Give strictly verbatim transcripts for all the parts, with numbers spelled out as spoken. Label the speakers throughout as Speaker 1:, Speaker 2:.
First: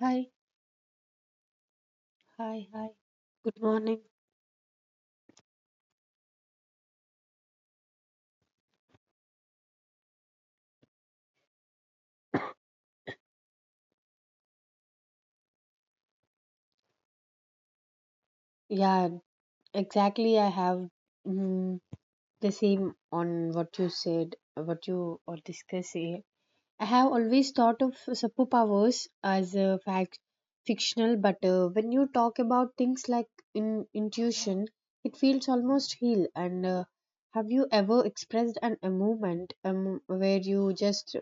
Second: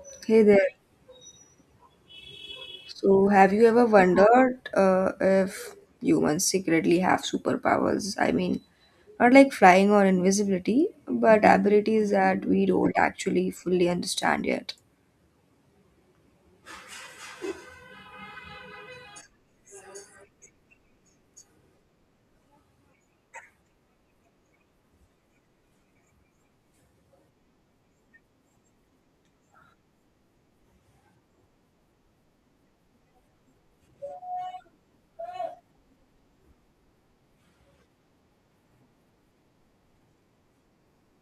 Speaker 1: Hi,
Speaker 2: Hey there.
Speaker 1: hi, hi.
Speaker 2: So, have
Speaker 1: Good
Speaker 2: you ever
Speaker 1: morning.
Speaker 2: wondered uh, if humans secretly have superpowers? I mean, not like flying or invisibility, but abilities that we don't actually fully understand yet.
Speaker 1: Yeah, exactly. I have mm, the same on what you said, what you are discussing. I have always thought of superpowers as a fact fictional, but uh, when you talk about things like in, intuition, it feels almost real. And uh, have you ever expressed an, a moment um, where you just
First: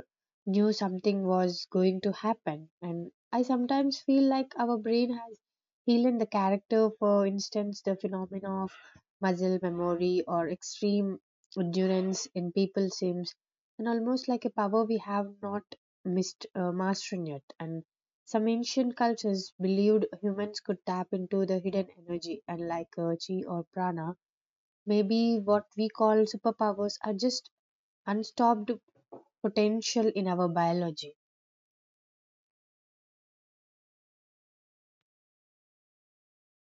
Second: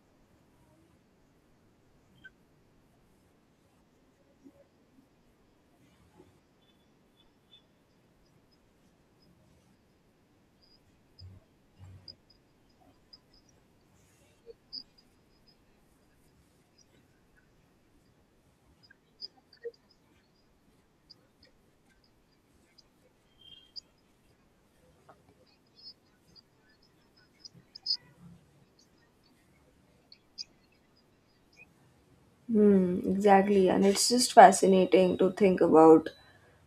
Speaker 1: knew something was going to happen? And I sometimes feel like our brain has healed the character. For instance, the phenomena of muscle memory or extreme endurance in people seems and almost like a power we have not mist, uh, mastered yet. And some ancient cultures believed humans could tap into the hidden energy, and like uh, chi or prana, maybe what we call superpowers are just unstopped potential in our biology.
Speaker 2: Hmm, exactly. And it's just fascinating to think about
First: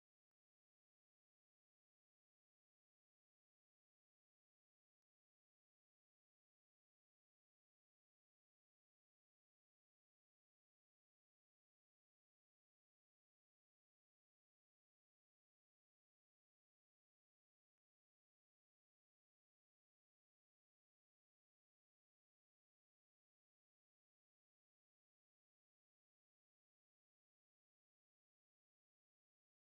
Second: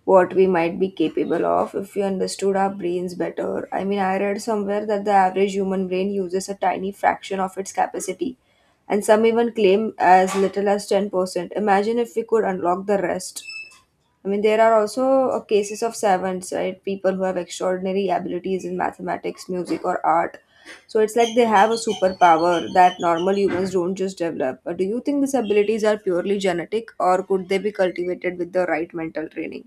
Speaker 2: what we might be capable of if we understood our brains better. I mean, I read somewhere that the average human brain uses a tiny fraction of its capacity, and some even claim as little as ten percent. Imagine if we could unlock the rest. I mean, there are also uh, cases of savants, right? People who have extraordinary abilities in mathematics, music, or art. So it's like they have a superpower that normal humans don't just develop. Uh, Do you think these abilities are purely genetic, or could they be cultivated with the right mental training?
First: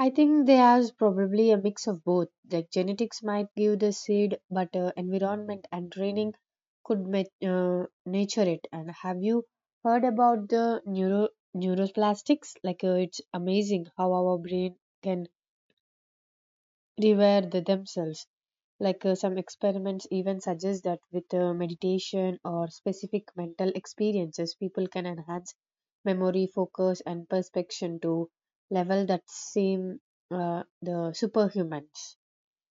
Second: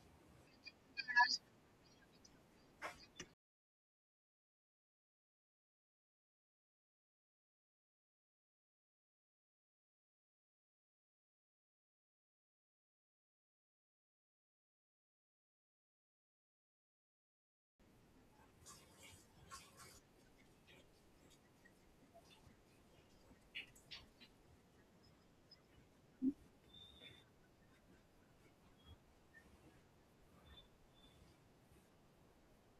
Speaker 1: I think there's probably a mix of both. Like genetics might give the seed, but uh, environment and training could ma- uh, nature it. And have you heard about the neuro neuroplastics? Like uh, it's amazing how our brain can reware the themselves. Like uh, some experiments even suggest that with uh, meditation or specific mental experiences, people can enhance memory, focus, and perception to level that seem uh, the superhumans.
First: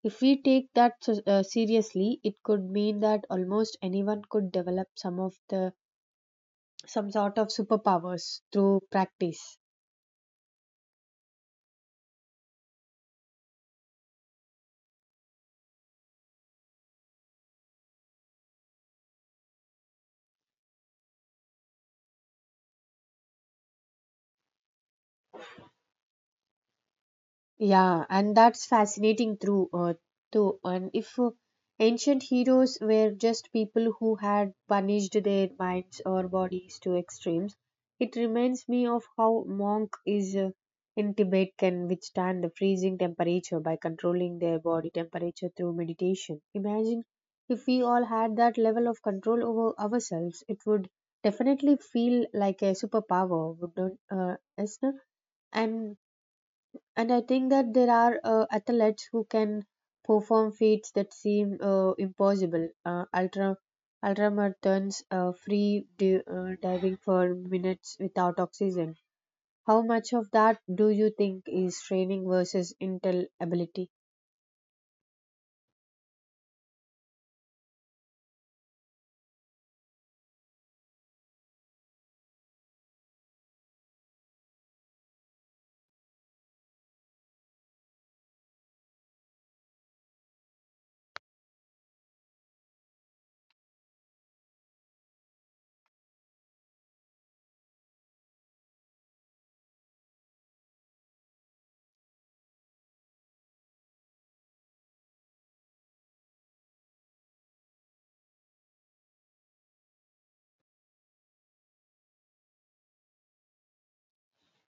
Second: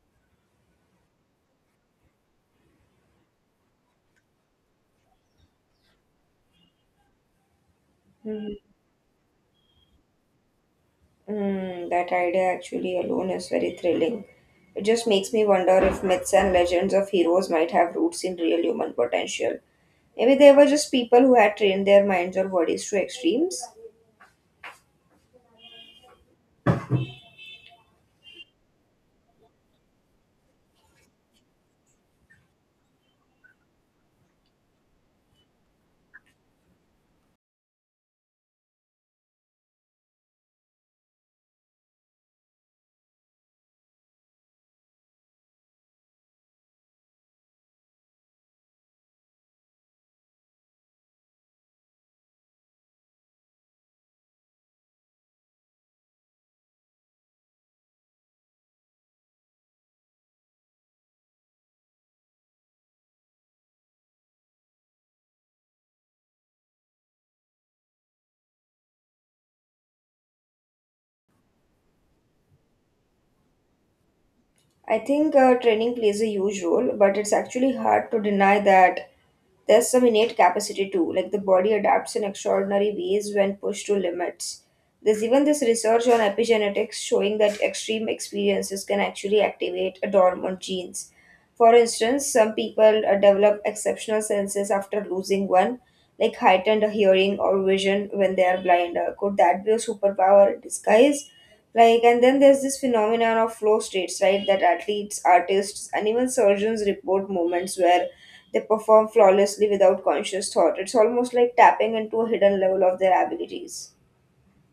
Speaker 1: If we take that s- uh, seriously, it could mean that almost anyone could develop some of the some sort of superpowers
Speaker 2: Mm,
Speaker 1: through practice.
Speaker 2: mm, that idea actually alone is very thrilling. It just makes me wonder if myths and legends of heroes might have roots in real human potential. Maybe they were just people who had trained their minds or bodies to extremes.
Speaker 1: Yeah, and that's fascinating through uh, too. And if uh, ancient heroes were just people who had punished their minds or bodies to extremes, it reminds me of how monk is uh, in Tibet can withstand the freezing temperature by controlling their body temperature through meditation. Imagine if we all had that level of control over ourselves, it would definitely feel like a superpower, wouldn't uh, Esther? And and I think that there are uh, athletes who can perform feats that seem uh, impossible. Uh, ultra ultramarathons, uh, free di- uh, diving for minutes without oxygen. How much of that do you think is training versus intel ability?
Speaker 2: I think uh, training plays a huge role, but it's actually hard to deny that there's some innate capacity too. Like the body adapts in extraordinary ways when pushed to limits. There's even this research on epigenetics showing that extreme experiences can actually activate a dormant genes. For instance, some people uh, develop exceptional senses after losing one, like heightened hearing or vision when they are blind. Uh, could that be a superpower in disguise? Like, and then there's this phenomenon of flow states, right? That athletes, artists, and even surgeons report moments where they perform flawlessly without conscious thought. It's almost like tapping into a hidden level of their abilities.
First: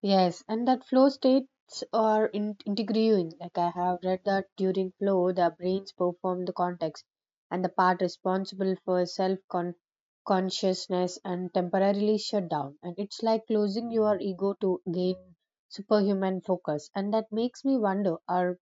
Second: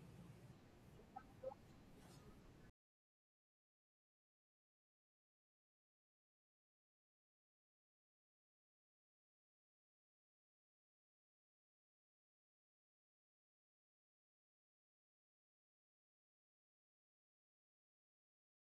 Speaker 1: Yes, and that flow states are in- integrating. Like I have read that during flow, the brains perform the context, and the part responsible for self consciousness and temporarily shut down. And it's like closing your ego to gain superhuman focus. And that makes me wonder: Are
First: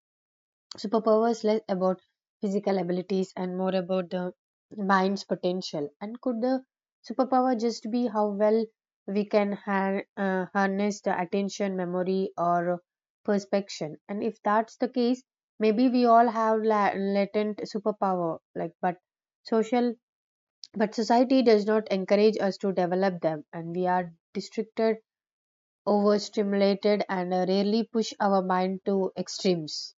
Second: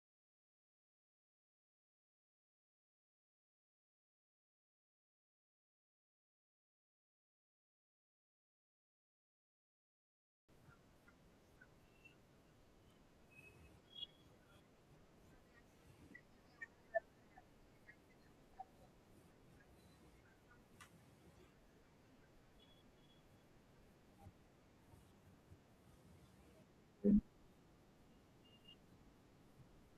Speaker 1: superpower is less about physical abilities and more about the mind's potential. And could the superpower just be how well we can har- uh, harness the attention, memory, or perspection? And if that's the case, maybe we all have la- latent superpower, like but social, but society does not encourage us to develop them, and we are distracted, overstimulated, and uh, rarely push our mind to extremes.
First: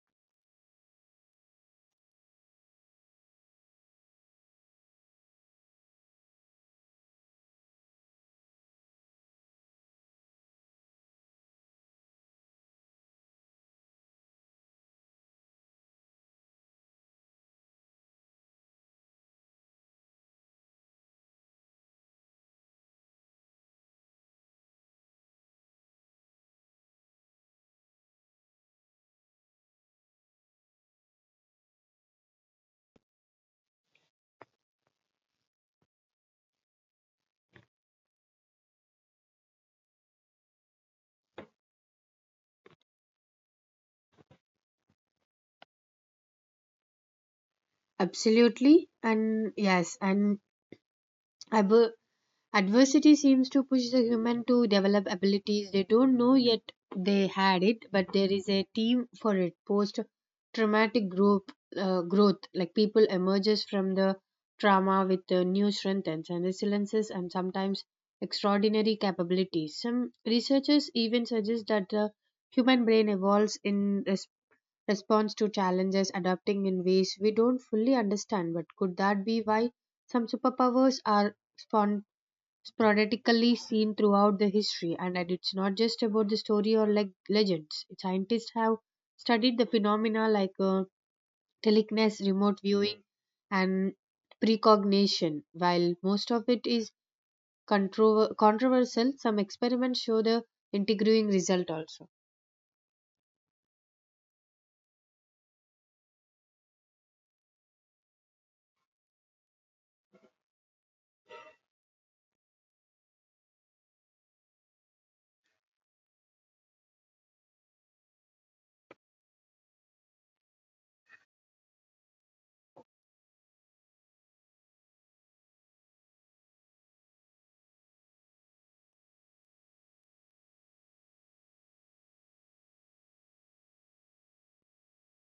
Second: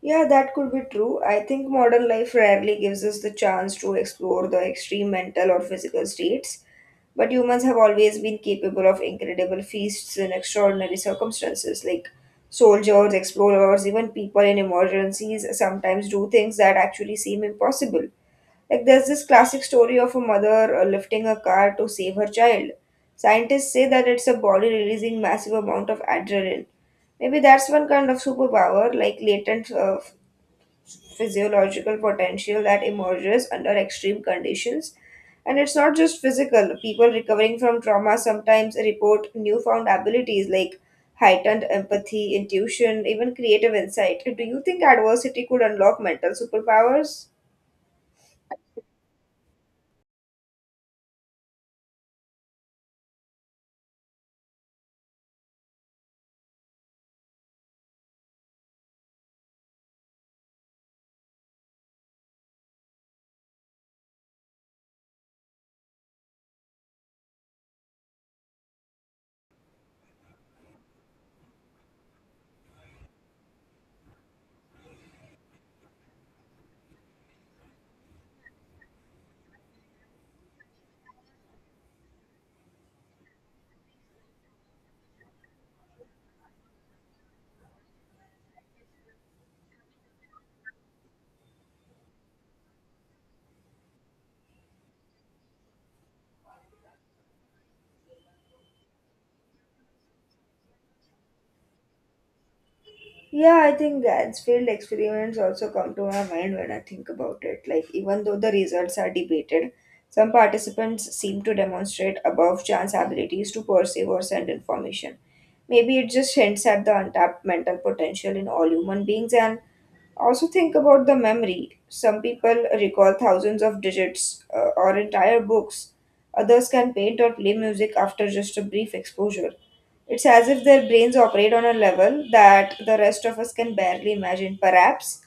Speaker 2: Yeah, that could be true. I think modern life rarely gives us the chance to explore the extreme mental or physical states, but humans have always been capable of incredible feasts in extraordinary circumstances. Like soldiers, explorers, even people in emergencies sometimes do things that actually seem impossible. Like there's this classic story of a mother uh, lifting a car to save her child. Scientists say that it's a body releasing massive amount of adrenaline, maybe that's one kind of superpower, like latent uh, physiological potential that emerges under extreme conditions. And it's not just physical. People recovering from trauma sometimes report newfound abilities like heightened empathy, intuition, even creative insight. Do you think adversity could unlock mental superpowers?
Speaker 1: Absolutely. And yes, and I, bu- adversity seems to push the human to develop abilities they don't know yet they had it, but there is a team for it. Post traumatic group uh, growth, like people emerges from the trauma with uh, new strengths and resiliences and sometimes extraordinary capabilities. Some researchers even suggest that the human brain evolves in res- response to challenges, adapting in ways we don't fully understand. But could that be why some superpowers are spawned? Sporadically seen throughout the history, and it's not just about the story or like legends. Scientists have studied the phenomena like uh, telekinesis, remote viewing, and precognition. While most of it is contro- controversial, some experiments show the intriguing result also.
Speaker 2: Yeah, I think Gansfield experiments also come to my mind when I think about it. Like, even though the results are debated, some participants seem to demonstrate above chance abilities to perceive or send information. Maybe it just hints at the untapped mental potential in all human beings, and also, think about the memory. Some people recall thousands of digits uh, or entire books. Others can paint or play music after just a brief exposure. It's as if their brains operate on a level that the rest of us can barely imagine. Perhaps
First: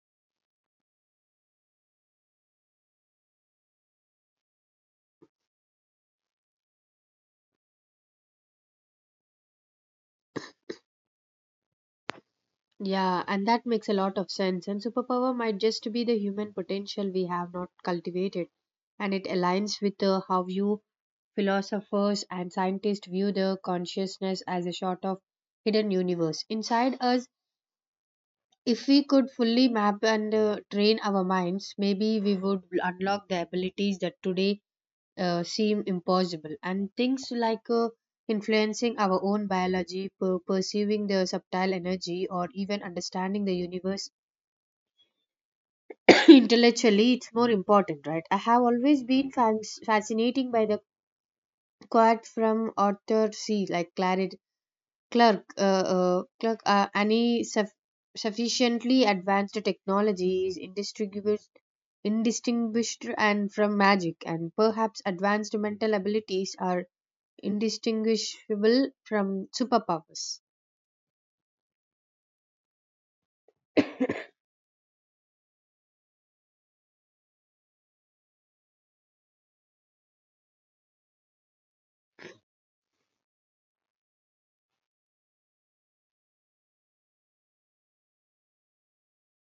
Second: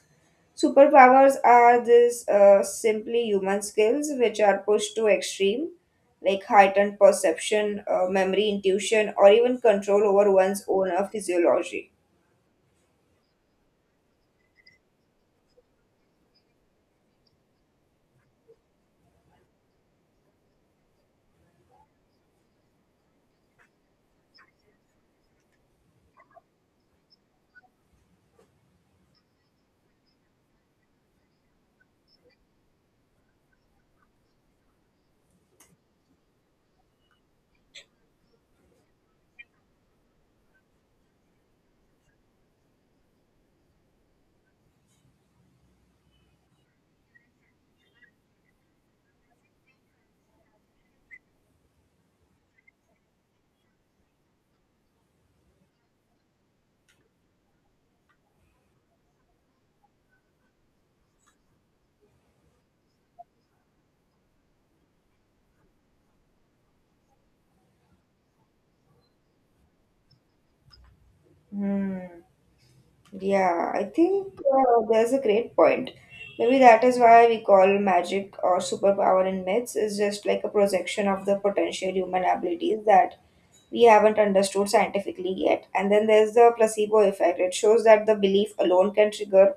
Speaker 2: superpowers are these uh, simply human skills which are pushed to extreme, like heightened perception, uh, memory, intuition, or even control over one's own uh, physiology.
Speaker 1: Yeah, and that makes a lot of sense. And superpower might just be the human potential we have not cultivated. And it aligns with uh, how you philosophers and scientists view the consciousness as a sort of hidden universe inside us. If we could fully map and uh, train our minds, maybe we would unlock the abilities that today uh, seem impossible. And things like uh, influencing our own biology, per- perceiving the subtle energy, or even understanding the universe intellectually, it's more important, right? I have always been fans fascinating by the quote from Arthur C., like clarity Clerk, uh, uh, clerk, uh, any suff- sufficiently advanced technology is indistinguishable indistinguished and from magic, and perhaps advanced mental abilities are indistinguishable from superpowers.
Speaker 2: Hmm. Yeah, I think uh, there's a great point. Maybe that is why we call magic or superpower in myths is just like a projection of the potential human abilities that we haven't understood scientifically yet. And then there's the placebo effect. It shows that the belief alone can trigger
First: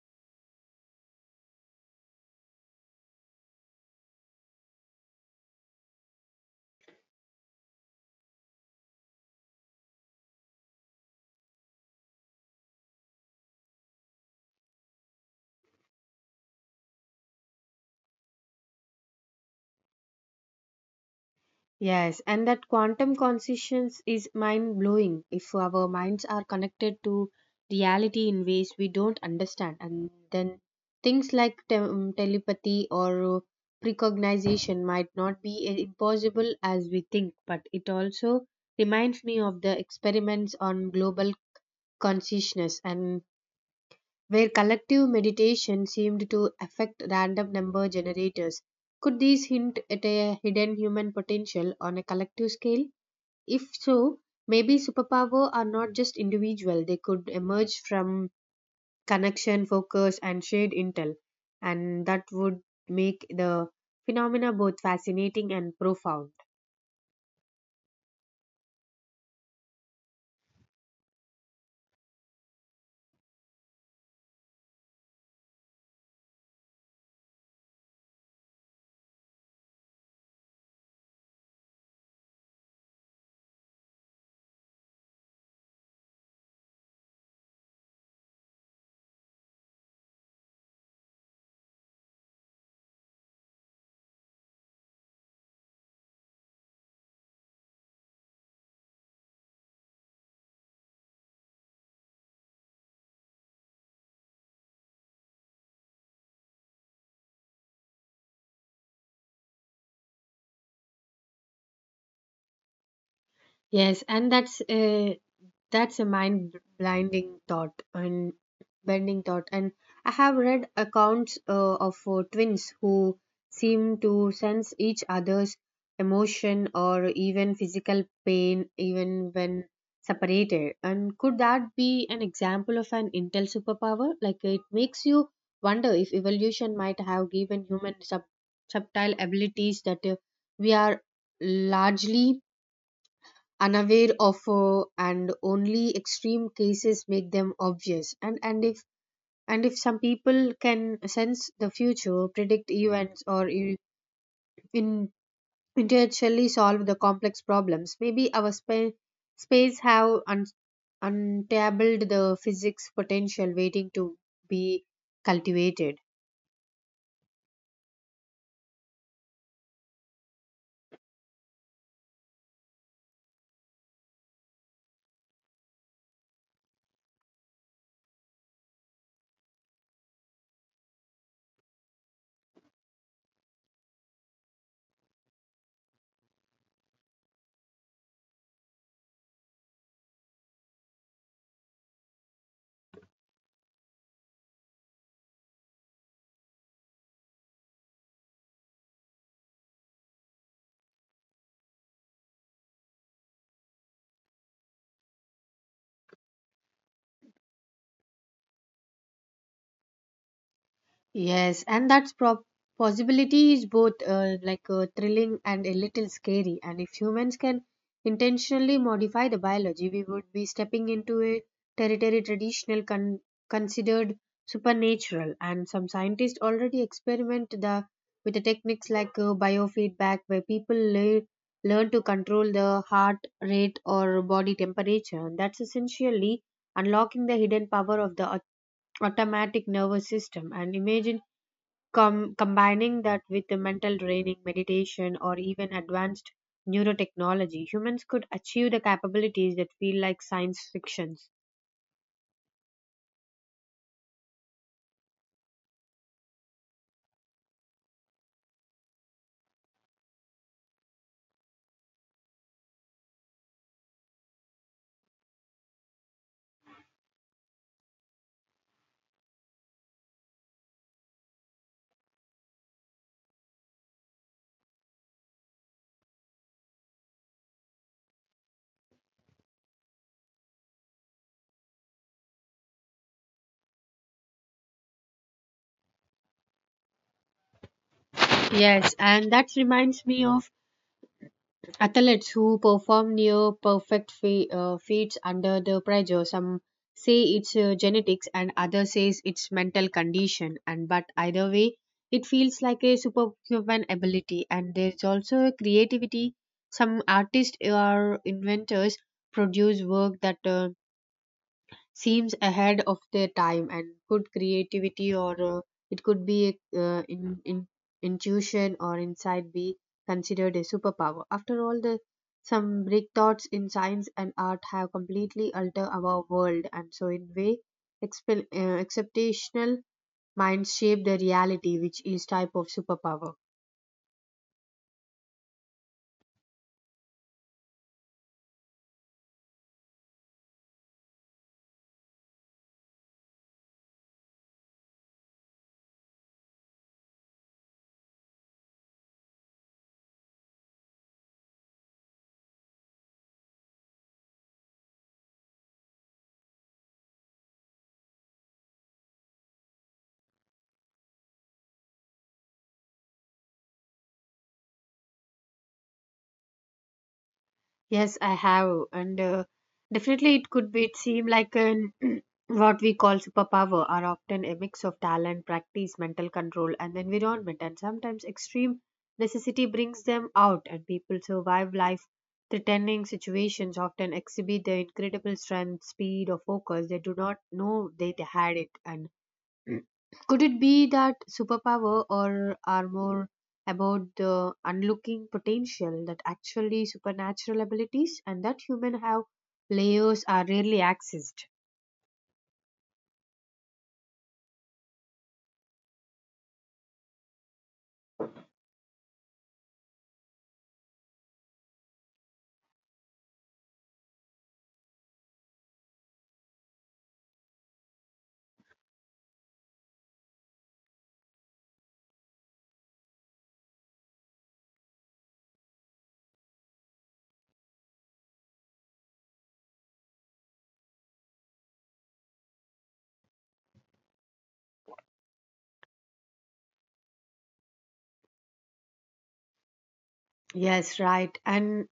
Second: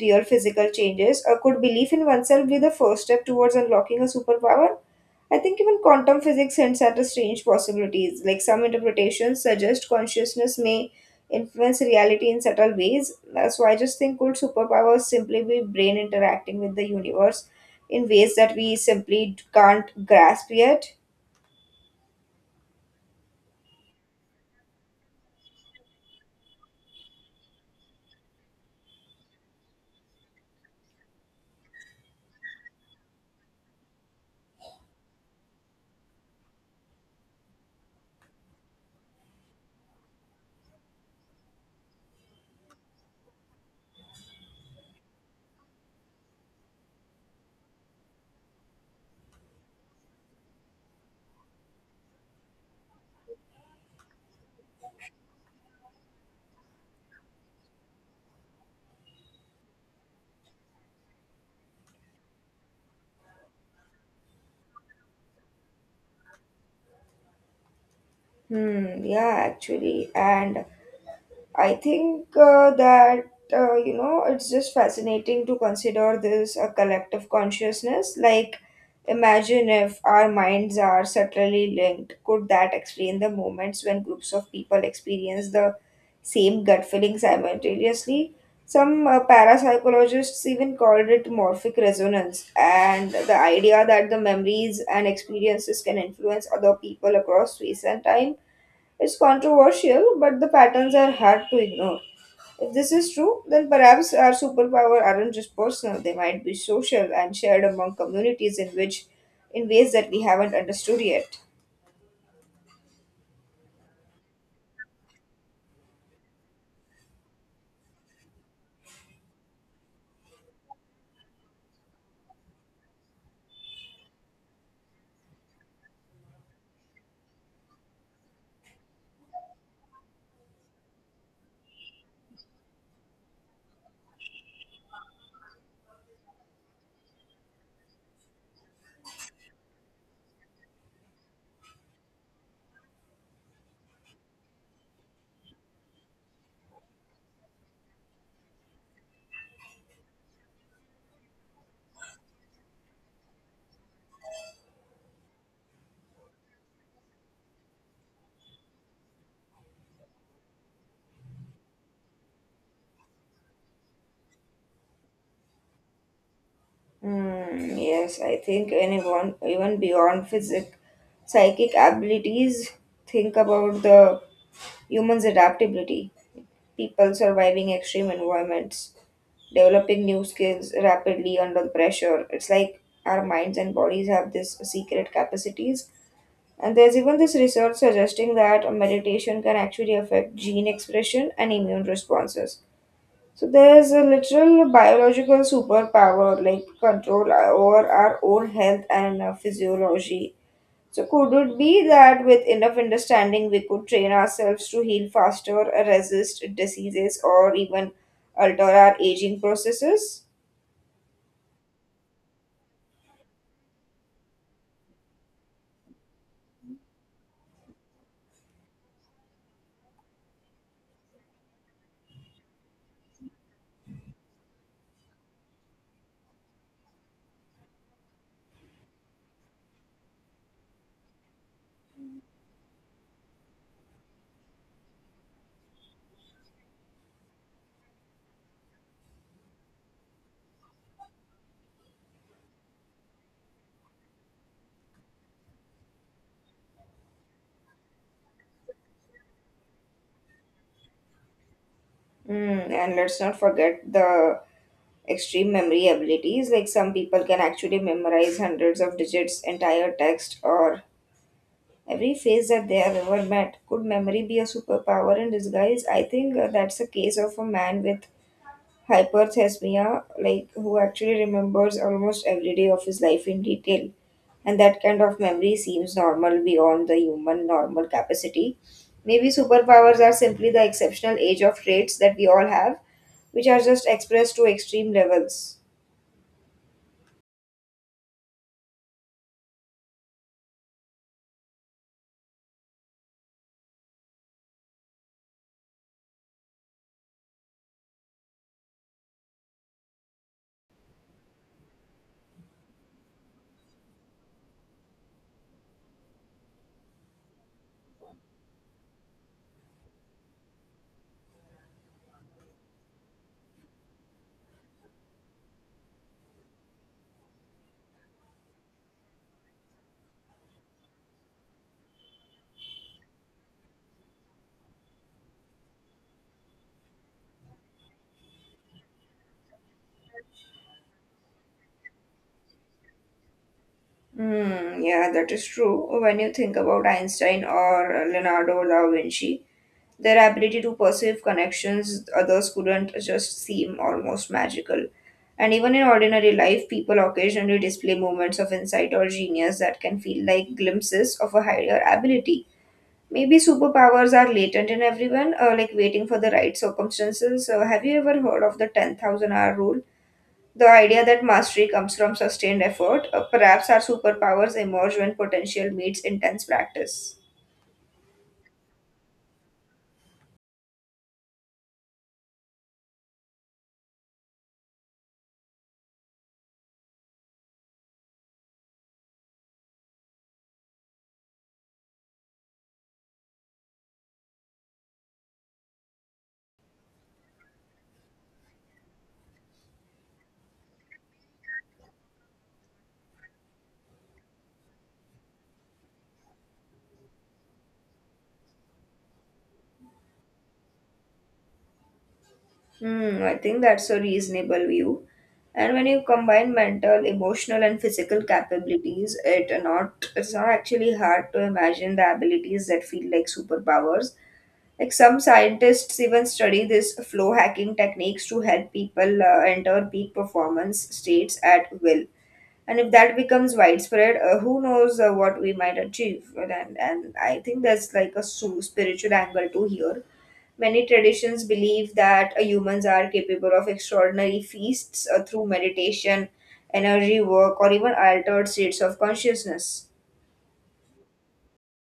Speaker 2: real physical changes, or could belief in oneself be the first step towards unlocking a superpower? I think even quantum physics hints at the strange possibilities. Like some interpretations suggest consciousness may influence reality in subtle ways. Uh, So I just think, could superpowers simply be brain interacting with the universe in ways that we simply can't grasp yet?
Speaker 1: Yes, and that quantum consciousness is mind blowing. If our minds are connected to reality in ways we don't understand. And then things like te- um, telepathy or uh, precognition might not be i- impossible as we think, but it also reminds me of the experiments on global consciousness and where collective meditation seemed to affect random number generators. Could these hint at a hidden human potential on a collective scale? If so, maybe superpower are not just individual, they could emerge from connection, focus, and shared intel. And that would make the phenomena both fascinating and profound.
Speaker 2: Hmm, yeah, actually. And I think uh, that uh, you know it's just fascinating to consider this a collective consciousness. Like, imagine if our minds are subtly linked. Could that explain the moments when groups of people experience the same gut feeling simultaneously? Some uh, parapsychologists even called it morphic resonance, and the idea that the memories and experiences can influence other people across space and time, it's controversial, but the patterns are hard to ignore. If this is true, then perhaps our superpower aren't just personal, they might be social and shared among communities in which in ways that we haven't understood yet.
Speaker 1: Yes, and that's uh, That's a mind blinding thought and bending thought. And I have read accounts uh, of uh, twins who seem to sense each other's emotion or even physical pain, even when separated. And could that be an example of an intel superpower? Like it makes you wonder if evolution might have given human sub- subtle abilities that uh, we are largely unaware of uh, and only extreme cases make them obvious. And and if and if some people can sense the future, predict events, or in, in intellectually solve the complex problems, maybe our spa- space have un- untabled the physics potential waiting to be cultivated.
Speaker 2: Hmm, yes, I think anyone, even beyond physic, psychic abilities, think about the human's adaptability, people surviving extreme environments, developing new skills rapidly under the pressure. It's like our minds and bodies have this secret capacities. And there's even this research suggesting that meditation can actually affect gene expression and immune responses. So there's a literal biological superpower, like control over our own health and uh, physiology. So could it be that with enough understanding we could train ourselves to heal faster, resist diseases, or even alter our aging processes?
Speaker 1: Yes, and that's prob Possibility is both uh, like uh, thrilling and a little scary. And if humans can intentionally modify the biology, we would be stepping into a territory traditional con considered supernatural. And some scientists already experiment the with the techniques like uh, biofeedback, where people le learn to control the heart rate or body temperature. And that's essentially unlocking the hidden power of the au- automatic nervous system. And imagine Com- combining that with the mental training, meditation, or even advanced neurotechnology, humans could achieve the capabilities that feel like science fictions.
Speaker 2: Mm, and let's not forget the extreme memory abilities. Like some people can actually memorize hundreds of digits, entire text, or every face that they have ever met. Could memory be a superpower in disguise? I think uh, that's a case of a man with hyperthesmia, like who actually remembers almost every day of his life in detail. And that kind of memory seems normal beyond the human normal capacity. Maybe superpowers are simply the exceptional age of traits that we all have which are just expressed to extreme levels.
Speaker 1: Yes, and that reminds me of athletes who perform near perfect fe- uh, feats under the pressure. Some say it's uh, genetics and others says it's mental condition, and but either way it feels like a superhuman ability. And there's also a creativity. Some artists or inventors produce work that uh, seems ahead of their time. And could creativity, or uh, it could be uh, in, in intuition or insight, be considered a superpower? After all, the some breakthroughs in science and art have completely altered our world, and so in way exp- uh, exceptional minds shape the reality, which is type of superpower.
Speaker 2: Hmm, yeah, that is true. When you think about Einstein or Leonardo da Vinci, their ability to perceive connections others couldn't just seem almost magical. And even in ordinary life, people occasionally display moments of insight or genius that can feel like glimpses of a higher ability. Maybe superpowers are latent in everyone, uh, like waiting for the right circumstances. Uh, have you ever heard of the ten thousand hour rule? The idea that mastery comes from sustained effort. Uh, perhaps our superpowers emerge when potential meets intense practice.
Speaker 1: Yes, I have, and uh, definitely it could be. It seem like an what we call superpower are often a mix of talent, practice, mental control, and environment, and sometimes extreme necessity brings them out, and people survive life threatening situations. Often exhibit their incredible strength, speed, or focus they do not know they had it. And could it be that superpower or are more about the unlooking potential that actually supernatural abilities, and that human have layers are rarely accessed?
Speaker 2: Hmm, I think that's a reasonable view. And when you combine mental, emotional, and physical capabilities, it not it's not actually hard to imagine the abilities that feel like superpowers. Like some scientists even study this flow hacking techniques to help people uh, enter peak performance states at will. And if that becomes widespread, uh, who knows uh, what we might achieve. And, and i think there's like a su- spiritual angle to here. Many traditions believe that uh, humans are capable of extraordinary feasts uh, through meditation, energy work, or even altered states of consciousness.
Speaker 1: Yes, right. And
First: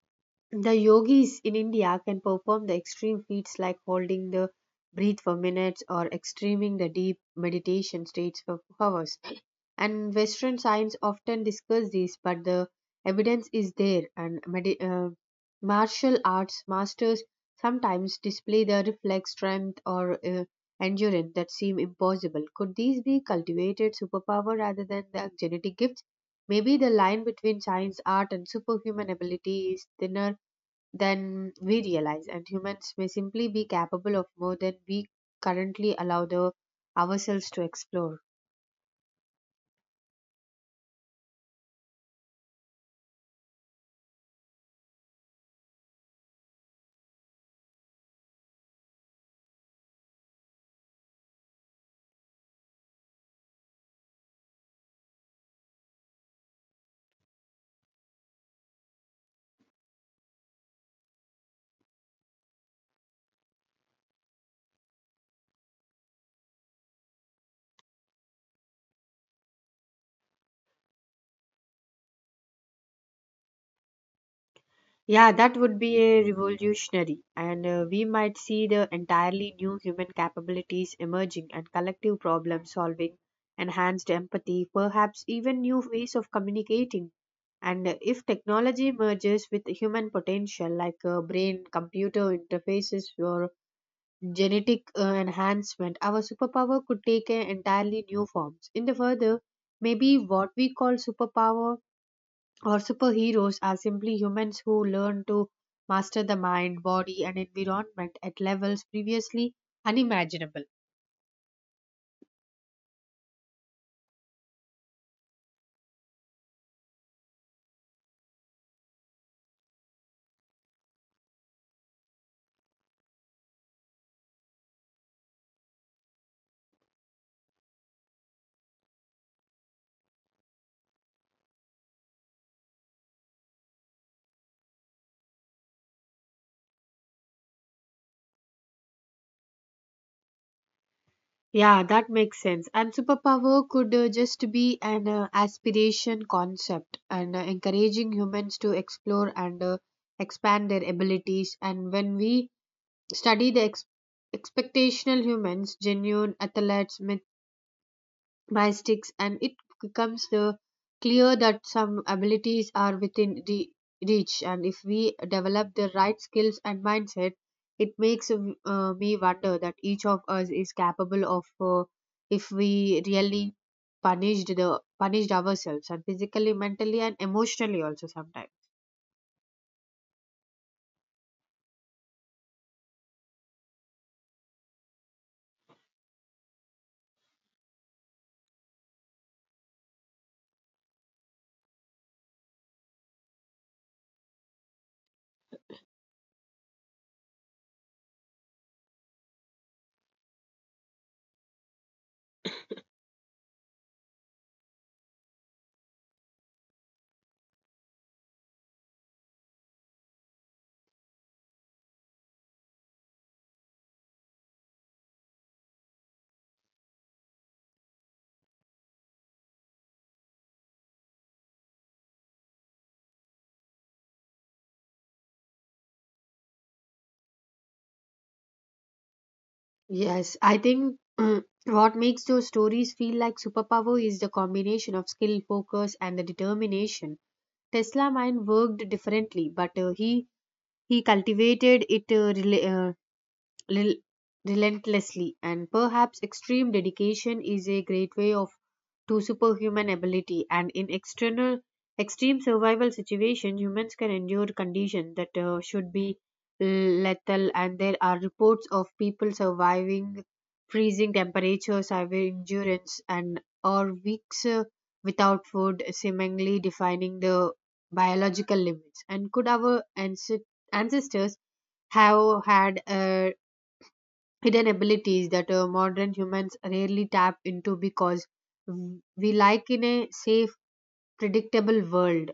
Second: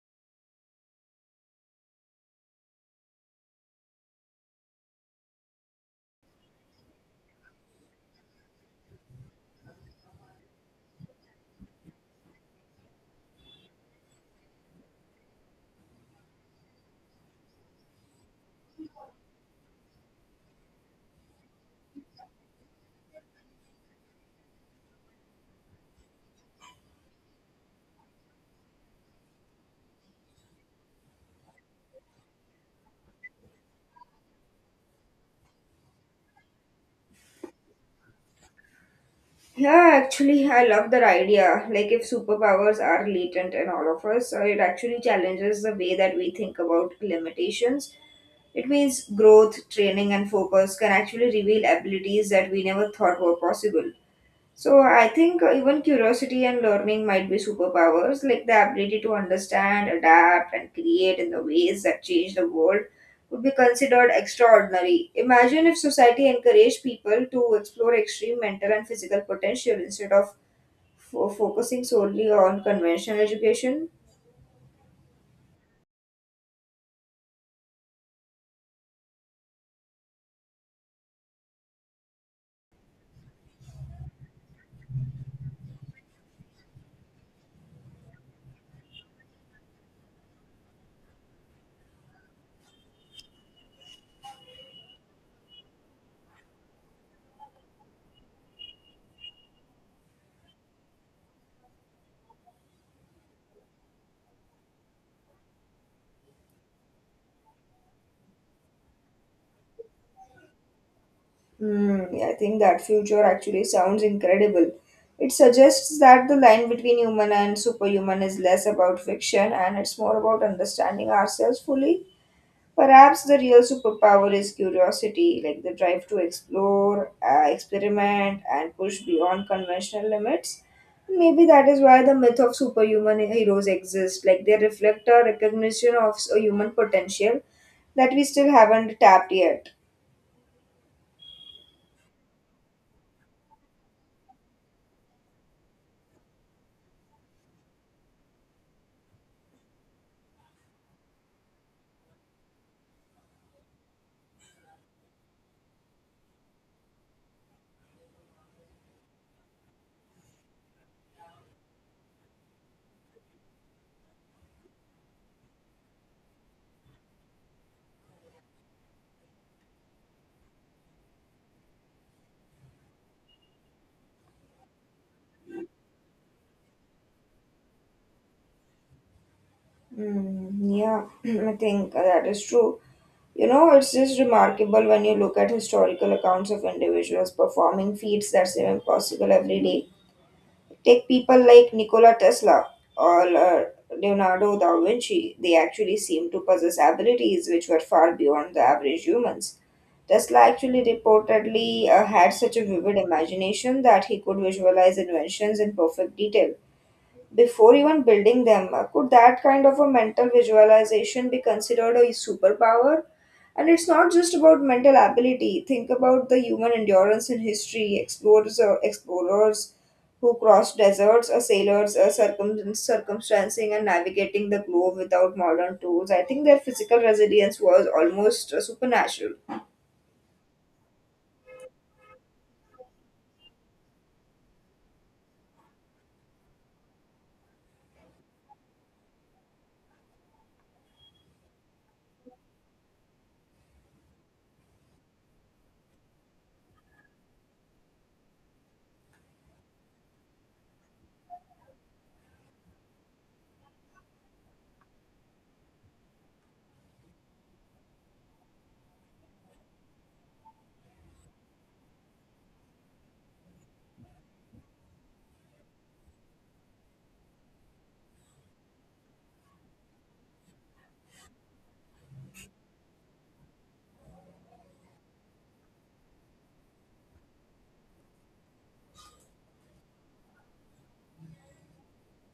Speaker 1: the yogis in India can perform the extreme feats like holding the breath for minutes or extreming the deep meditation states for hours. And Western science often discuss this, but the evidence is there. And medi- uh, martial arts masters sometimes display the reflex strength or uh, endurance that seem impossible. Could these be cultivated superpower rather than the genetic gifts? Maybe the line between science, art, and superhuman ability is thinner than we realize, and humans may simply be capable of more than we currently allow the, ourselves to explore.
Speaker 2: Yeah, actually I love that idea. Like if superpowers are latent in all of us, uh, it actually challenges the way that we think about limitations. It means growth, training, and focus can actually reveal abilities that we never thought were possible. So I think uh, even curiosity and learning might be superpowers, like the ability to understand, adapt, and create in the ways that change the world would be considered extraordinary. Imagine if society encouraged people to explore extreme mental and physical potential instead of fo- focusing solely on conventional education.
Speaker 1: Yeah, that would be a revolutionary, and uh, we might see the entirely new human capabilities emerging, and collective problem solving, enhanced empathy, perhaps even new ways of communicating. And uh, if technology merges with human potential, like uh, brain computer interfaces or genetic uh, enhancement, our superpower could take uh, entirely new forms. In the further, maybe what we call superpower or superheroes are simply humans who learn to master the mind, body, and environment at levels previously unimaginable.
Speaker 2: Hmm, yeah, I think that future actually sounds incredible. It suggests that the line between human and superhuman is less about fiction and it's more about understanding ourselves fully. Perhaps the real superpower is curiosity, like the drive to explore, uh, experiment, and push beyond conventional limits. Maybe that is why the myth of superhuman heroes exists. Like they reflect a recognition of s- a human potential that we still haven't tapped yet.
Speaker 1: Yeah, that makes sense. And superpower could uh, just be an uh, aspiration concept and uh, encouraging humans to explore and uh, expand their abilities. And when we study the ex- expectational humans, genuine athletes, myth- mystics, and it becomes the clear that some abilities are within the reach. And if we develop the right skills and mindset, it makes um, uh, me wonder that each of us is capable of uh, if we really punished the punished ourselves, and physically, mentally, and emotionally also sometimes.
Speaker 2: Mm, yeah, I think that is true. You know, it's just remarkable when you look at historical accounts of individuals performing feats that seem impossible every day. Take people like Nikola Tesla or uh, Leonardo da Vinci. They actually seem to possess abilities which were far beyond the average humans. Tesla actually reportedly uh, had such a vivid imagination that he could visualize inventions in perfect detail before even building them. Uh, Could that kind of a mental visualization be considered a superpower? And it's not just about mental ability. Think about the human endurance in history, explorers or explorers who crossed deserts or sailors or circum- circumstancing and navigating the globe without modern tools. I think their physical resilience was almost uh, supernatural.
Speaker 1: Yes, I think mm, what makes those stories feel like superpower is the combination of skill, focus, and the determination. Tesla mind worked differently, but uh, he he cultivated it uh, rel- relentlessly, and perhaps extreme dedication is a great way of to superhuman ability. And in external extreme survival situation, humans can endure conditions that uh, should be lethal, and there are reports of people surviving freezing temperatures, severe endurance, and or weeks uh, without food, seemingly defining the biological limits. And could our ancest- ancestors have had uh, hidden abilities that uh, modern humans rarely tap into because w- we like in a safe, predictable world?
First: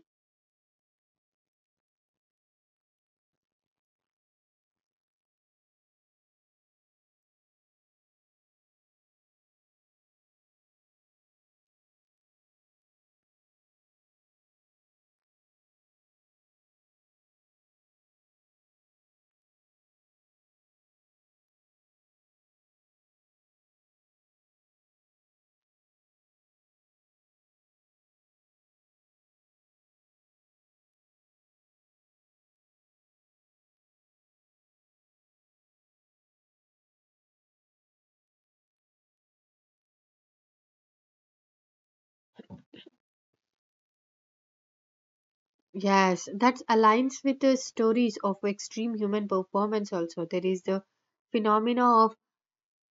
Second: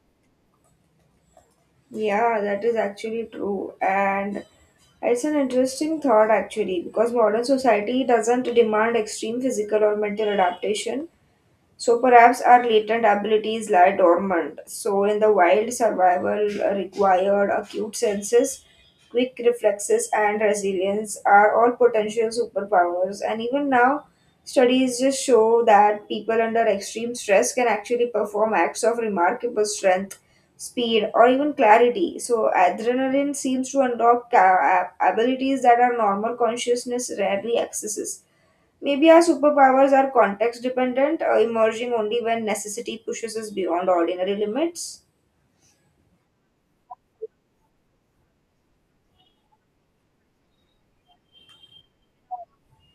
Speaker 2: Yeah, that is actually true. And it's an interesting thought, actually, because modern society doesn't demand extreme physical or mental adaptation. So perhaps our latent abilities lie dormant. So in the wild, survival required acute senses, quick reflexes, and resilience are all potential superpowers. And even now, studies just show that people under extreme stress can actually perform acts of remarkable strength, speed, or even clarity. So adrenaline seems to unlock ca- abilities that our normal consciousness rarely accesses. Maybe our superpowers are context dependent, uh, emerging only when necessity pushes us beyond ordinary limits.
Speaker 1: Yes, that aligns with the stories of extreme human performance also. There is the phenomena of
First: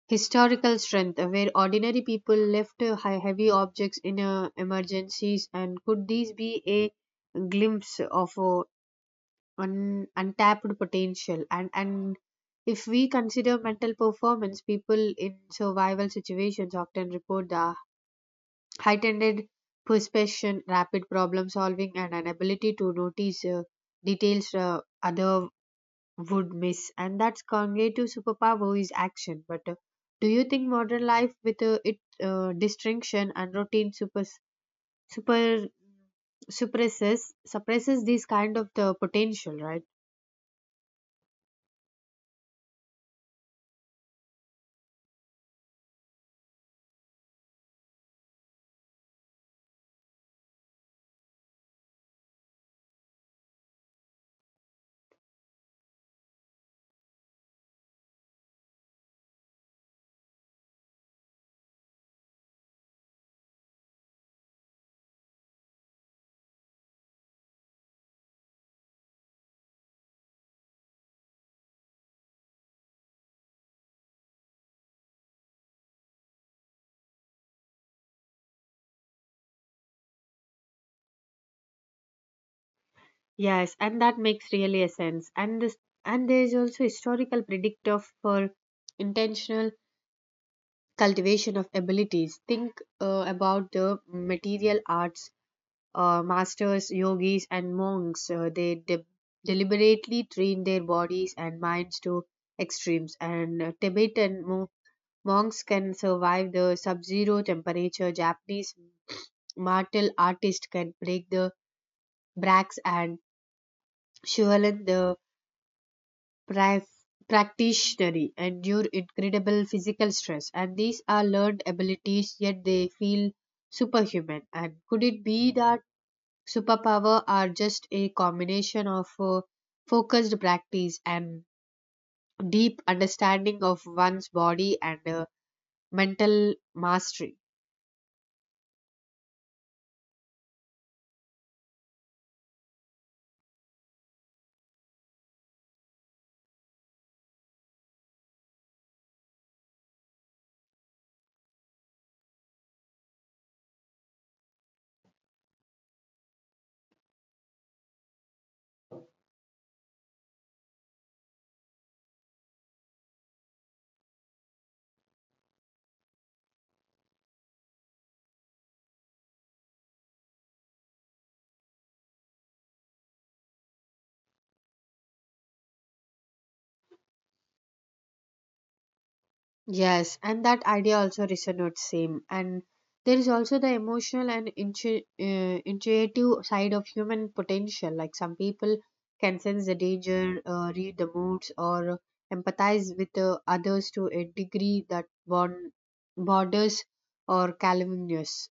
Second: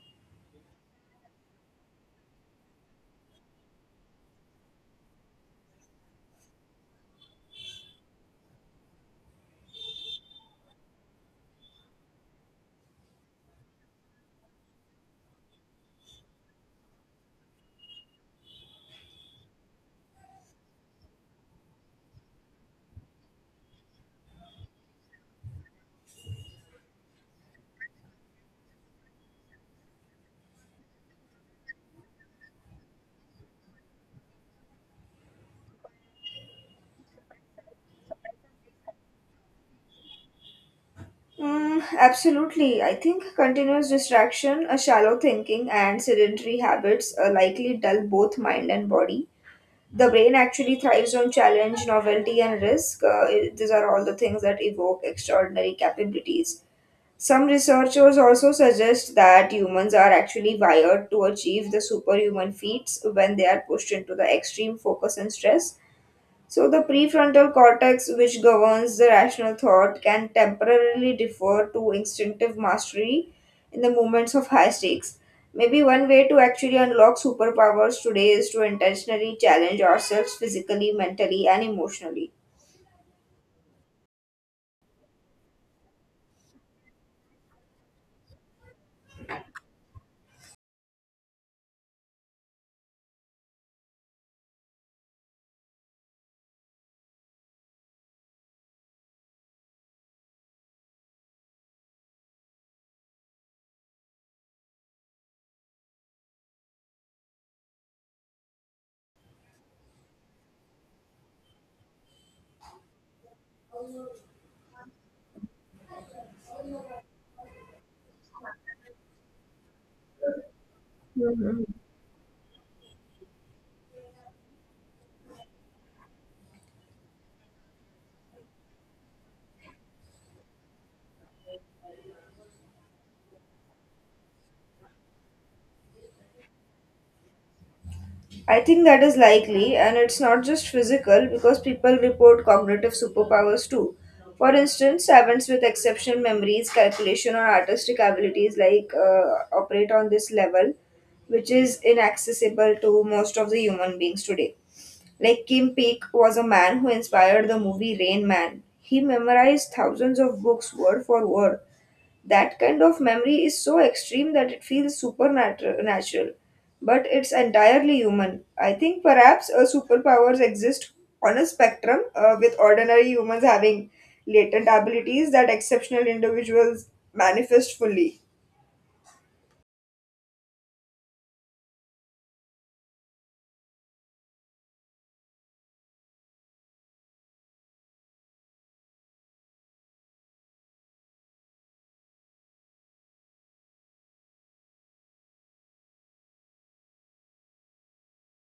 Speaker 1: historical strength, uh, where ordinary people left uh, hea- heavy objects in uh, emergencies. And could these be a glimpse of uh, un, untapped potential? And and if we consider mental performance, people in survival situations often report the heightened perception, rapid problem solving, and an ability to notice uh, details uh, other would miss. And that's cognitive superpower is action, but uh, do you think modern life with uh, its uh, distinction and routine super super suppresses suppresses these kind of the potential, right?
Speaker 2: Mm, absolutely. I think continuous distraction, a shallow thinking, and sedentary habits uh, likely dull both mind and body. The brain actually thrives on challenge, novelty, and risk. Uh, it- these are all the things that evoke extraordinary capabilities. Some researchers also suggest that humans are actually wired to achieve the superhuman feats when they are pushed into the extreme focus and stress. So, the prefrontal cortex, which governs the rational thought, can temporarily defer to instinctive mastery in the moments of high stakes. Maybe one way to actually unlock superpowers today is to intentionally challenge ourselves physically, mentally, and emotionally.
Speaker 1: Yes, and that makes really a sense. And this and there is also historical predictor for intentional cultivation of abilities. Think uh, about the material arts, uh, masters, yogis, and monks. Uh, they de- deliberately train their bodies and minds to extremes. And uh, Tibetan mo- monks can survive the sub-zero temperature. Japanese martial artists can break the bracts, and Shualen the prac- practitioners endure incredible physical stress, and these are learned
Speaker 2: Mhm.
Speaker 1: abilities, yet they feel superhuman. And could it be that superpower are just a combination of uh, focused practice and deep understanding of one's body and uh, mental mastery?
Speaker 2: I think that is likely, and it's not just physical because people report cognitive superpowers too. For instance, savants with exceptional memories, calculation, or artistic abilities like uh, operate on this level, which is inaccessible to most of the human beings today. Like Kim Peek was a man who inspired the movie Rain Man. He memorized thousands of books word for word. That kind of memory is so extreme that it feels supernatural, natural, but it's entirely human. I think perhaps uh, superpowers exist on a spectrum, uh, with ordinary humans having latent abilities that exceptional individuals manifest fully.
Speaker 1: Yes, and that idea also resonates same. And there is also the emotional and intu- uh, intuitive side of human potential. Like some people can sense the danger, uh, read the moods, or empathize with uh, others to a degree that bon- borders or calumnious.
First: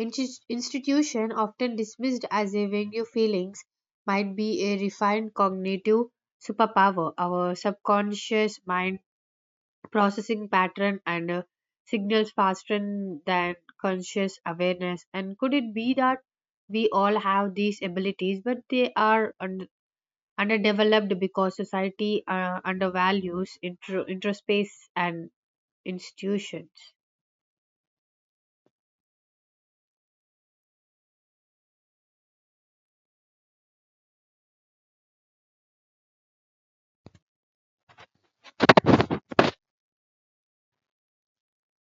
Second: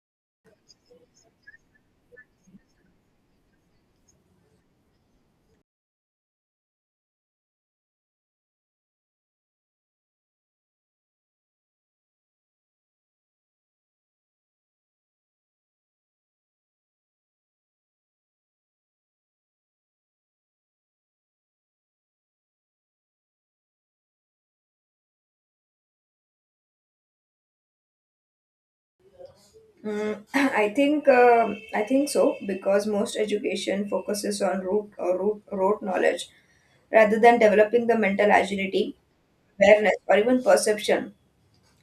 Speaker 1: Insti- institution often dismissed as a venue feelings might be a refined cognitive superpower. Our subconscious mind processing pattern and uh, signals faster than conscious awareness. And could it be that we all have these abilities, but they are un- underdeveloped because society uh, undervalues intro- introspace and institutions?
Speaker 2: Mm, I think um I think so because most education focuses on root or root rote knowledge rather than developing the mental agility, awareness, or even perception.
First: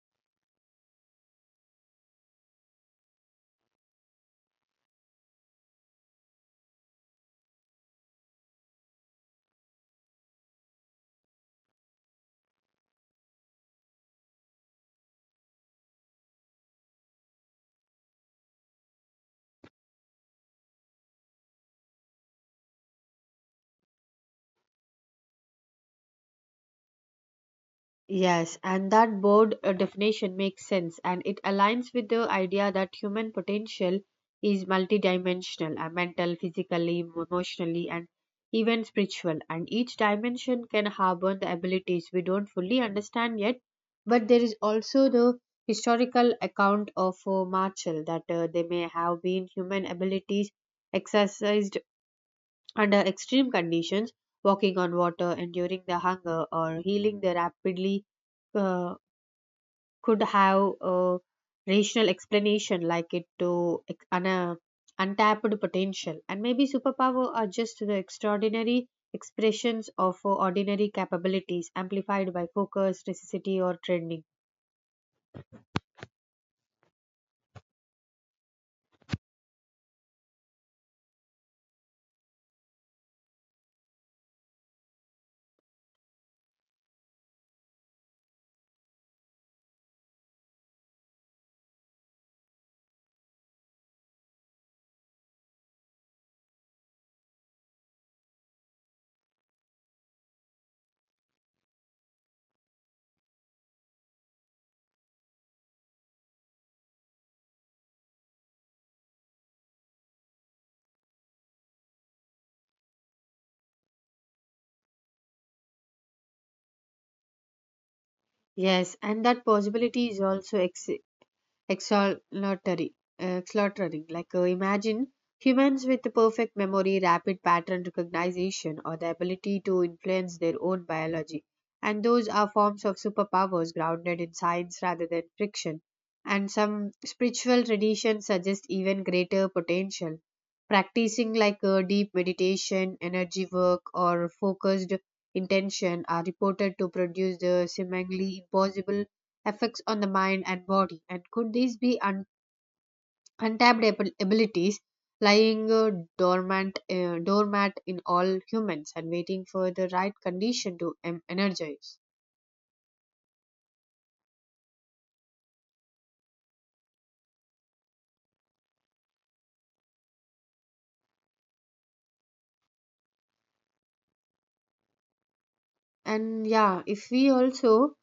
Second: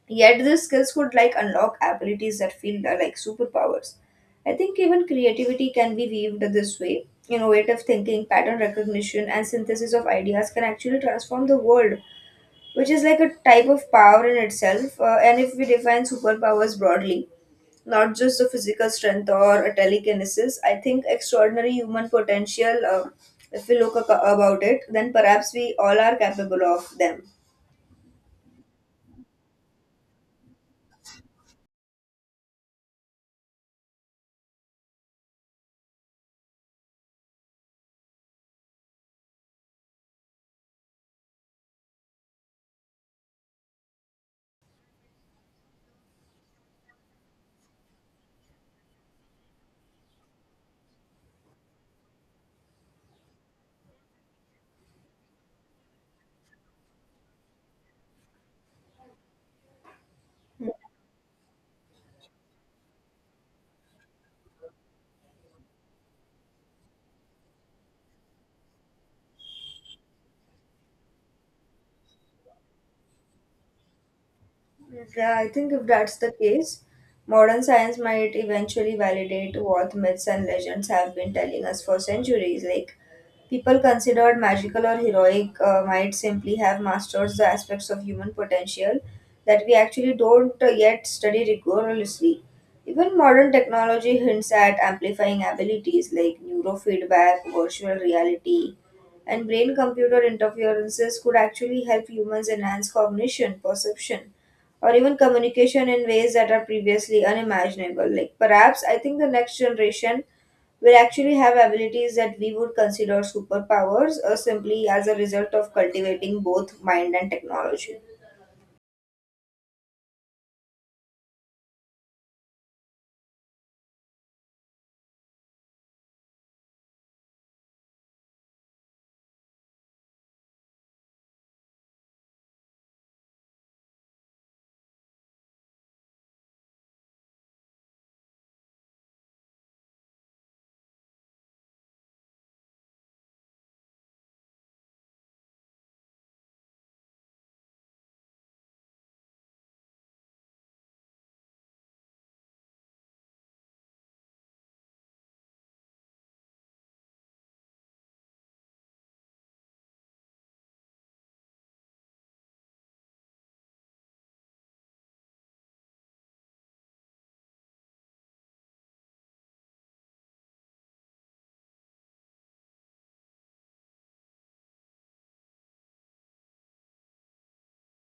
Speaker 2: Yet these skills could like unlock abilities that feel uh, like superpowers. I think even creativity can be weaved this way. Innovative thinking, pattern recognition, and synthesis of ideas can actually transform the world, which is like a type of power in itself. Uh, and if we define superpowers broadly, not just the physical strength or a telekinesis, I think extraordinary human potential, uh, if we look ac- about it, then perhaps we all are capable of them.
Speaker 1: Yes, and that broad uh, definition makes sense, and it aligns with the idea that human potential is multidimensional, uh, mental, physically, emotionally, and even spiritual. And each dimension can harbor the abilities we don't fully understand yet. But there is also the historical account of uh, Marshall that uh, they may have been human abilities exercised under extreme conditions, walking on water, enduring the hunger, or healing the rapidly, uh, could have a rational explanation, like it to ex- an uh, untapped potential. And maybe superpower are just the extraordinary expressions of uh, ordinary capabilities, amplified by focus, necessity, or training.
Speaker 2: Yeah, I think if that's the case, modern science might eventually validate what myths and legends have been telling us for centuries. Like, people considered magical or heroic uh, might simply have mastered the aspects of human potential that we actually don't uh, yet study rigorously. Even modern technology hints at amplifying abilities like neurofeedback, virtual reality, and brain computer interferences could actually help humans enhance cognition, perception or even communication in ways that are previously unimaginable. Like perhaps I think the next generation will actually have abilities that we would consider superpowers or simply as a result of cultivating both mind and technology.
Speaker 1: Yes, and that possibility is also ex- extraordinary, extraordinary. Like uh, imagine humans with perfect memory, rapid pattern recognition, or the ability to influence their own biology. And those are forms of superpowers grounded in science rather than fiction. And some spiritual traditions suggest even greater potential. Practicing like a deep meditation, energy work, or focused intention are reported to produce the seemingly impossible effects on the mind and body. And could these be un- untapped ab- abilities lying uh, dormant, uh, dormant in all humans and waiting for the right condition to em- energize? And yeah, if we also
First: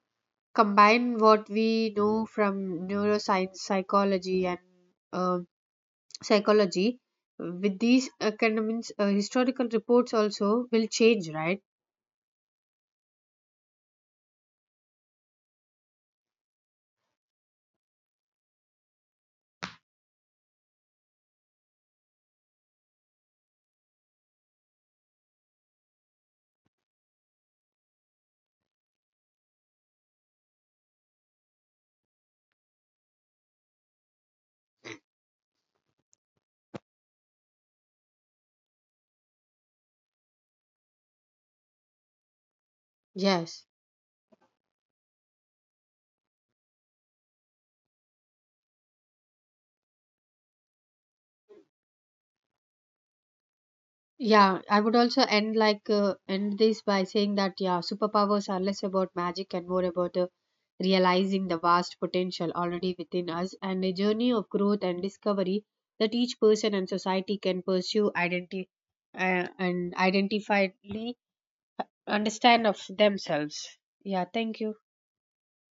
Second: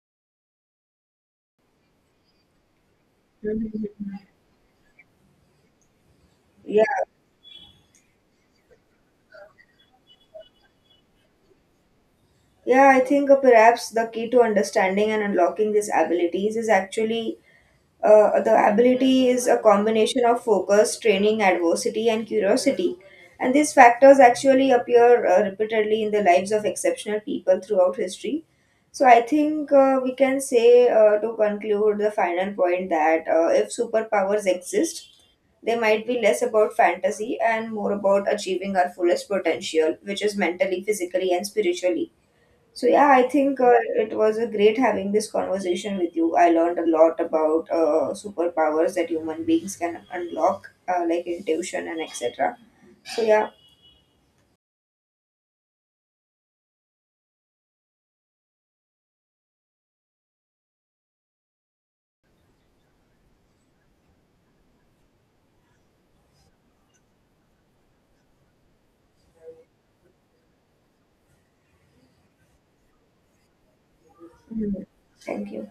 Speaker 1: combine what we know from neuroscience,
Speaker 2: Mhm.
Speaker 1: psychology, and uh,
Speaker 2: Yeah.
Speaker 1: psychology with these academics, uh, historical reports also will change, right?
Speaker 2: Yeah, I think uh, perhaps the key to understanding and unlocking these abilities is actually Uh, the ability is a combination of focus, training, adversity, and curiosity. And these factors actually appear uh, repeatedly in the lives of exceptional people throughout history. So I think uh, we can say, uh, to conclude the final point, that uh, if superpowers exist, they might be less about fantasy and more about achieving our fullest potential, which is mentally, physically, and spiritually. So yeah, I think
Speaker 1: Yes.
Speaker 2: uh, it was a great having this conversation with you. I learned a lot about uh, superpowers that human beings can unlock, uh, like intuition and et cetera. So yeah,
Speaker 1: Yeah, I would also end like uh, end this by saying that yeah, superpowers are less about magic and more about uh, realizing the vast potential already within us, and a journey of growth and discovery that each person and society can pursue identi- uh, and identifiably understand of themselves. Yeah, thank you.
Speaker 2: Mhm. Thank you.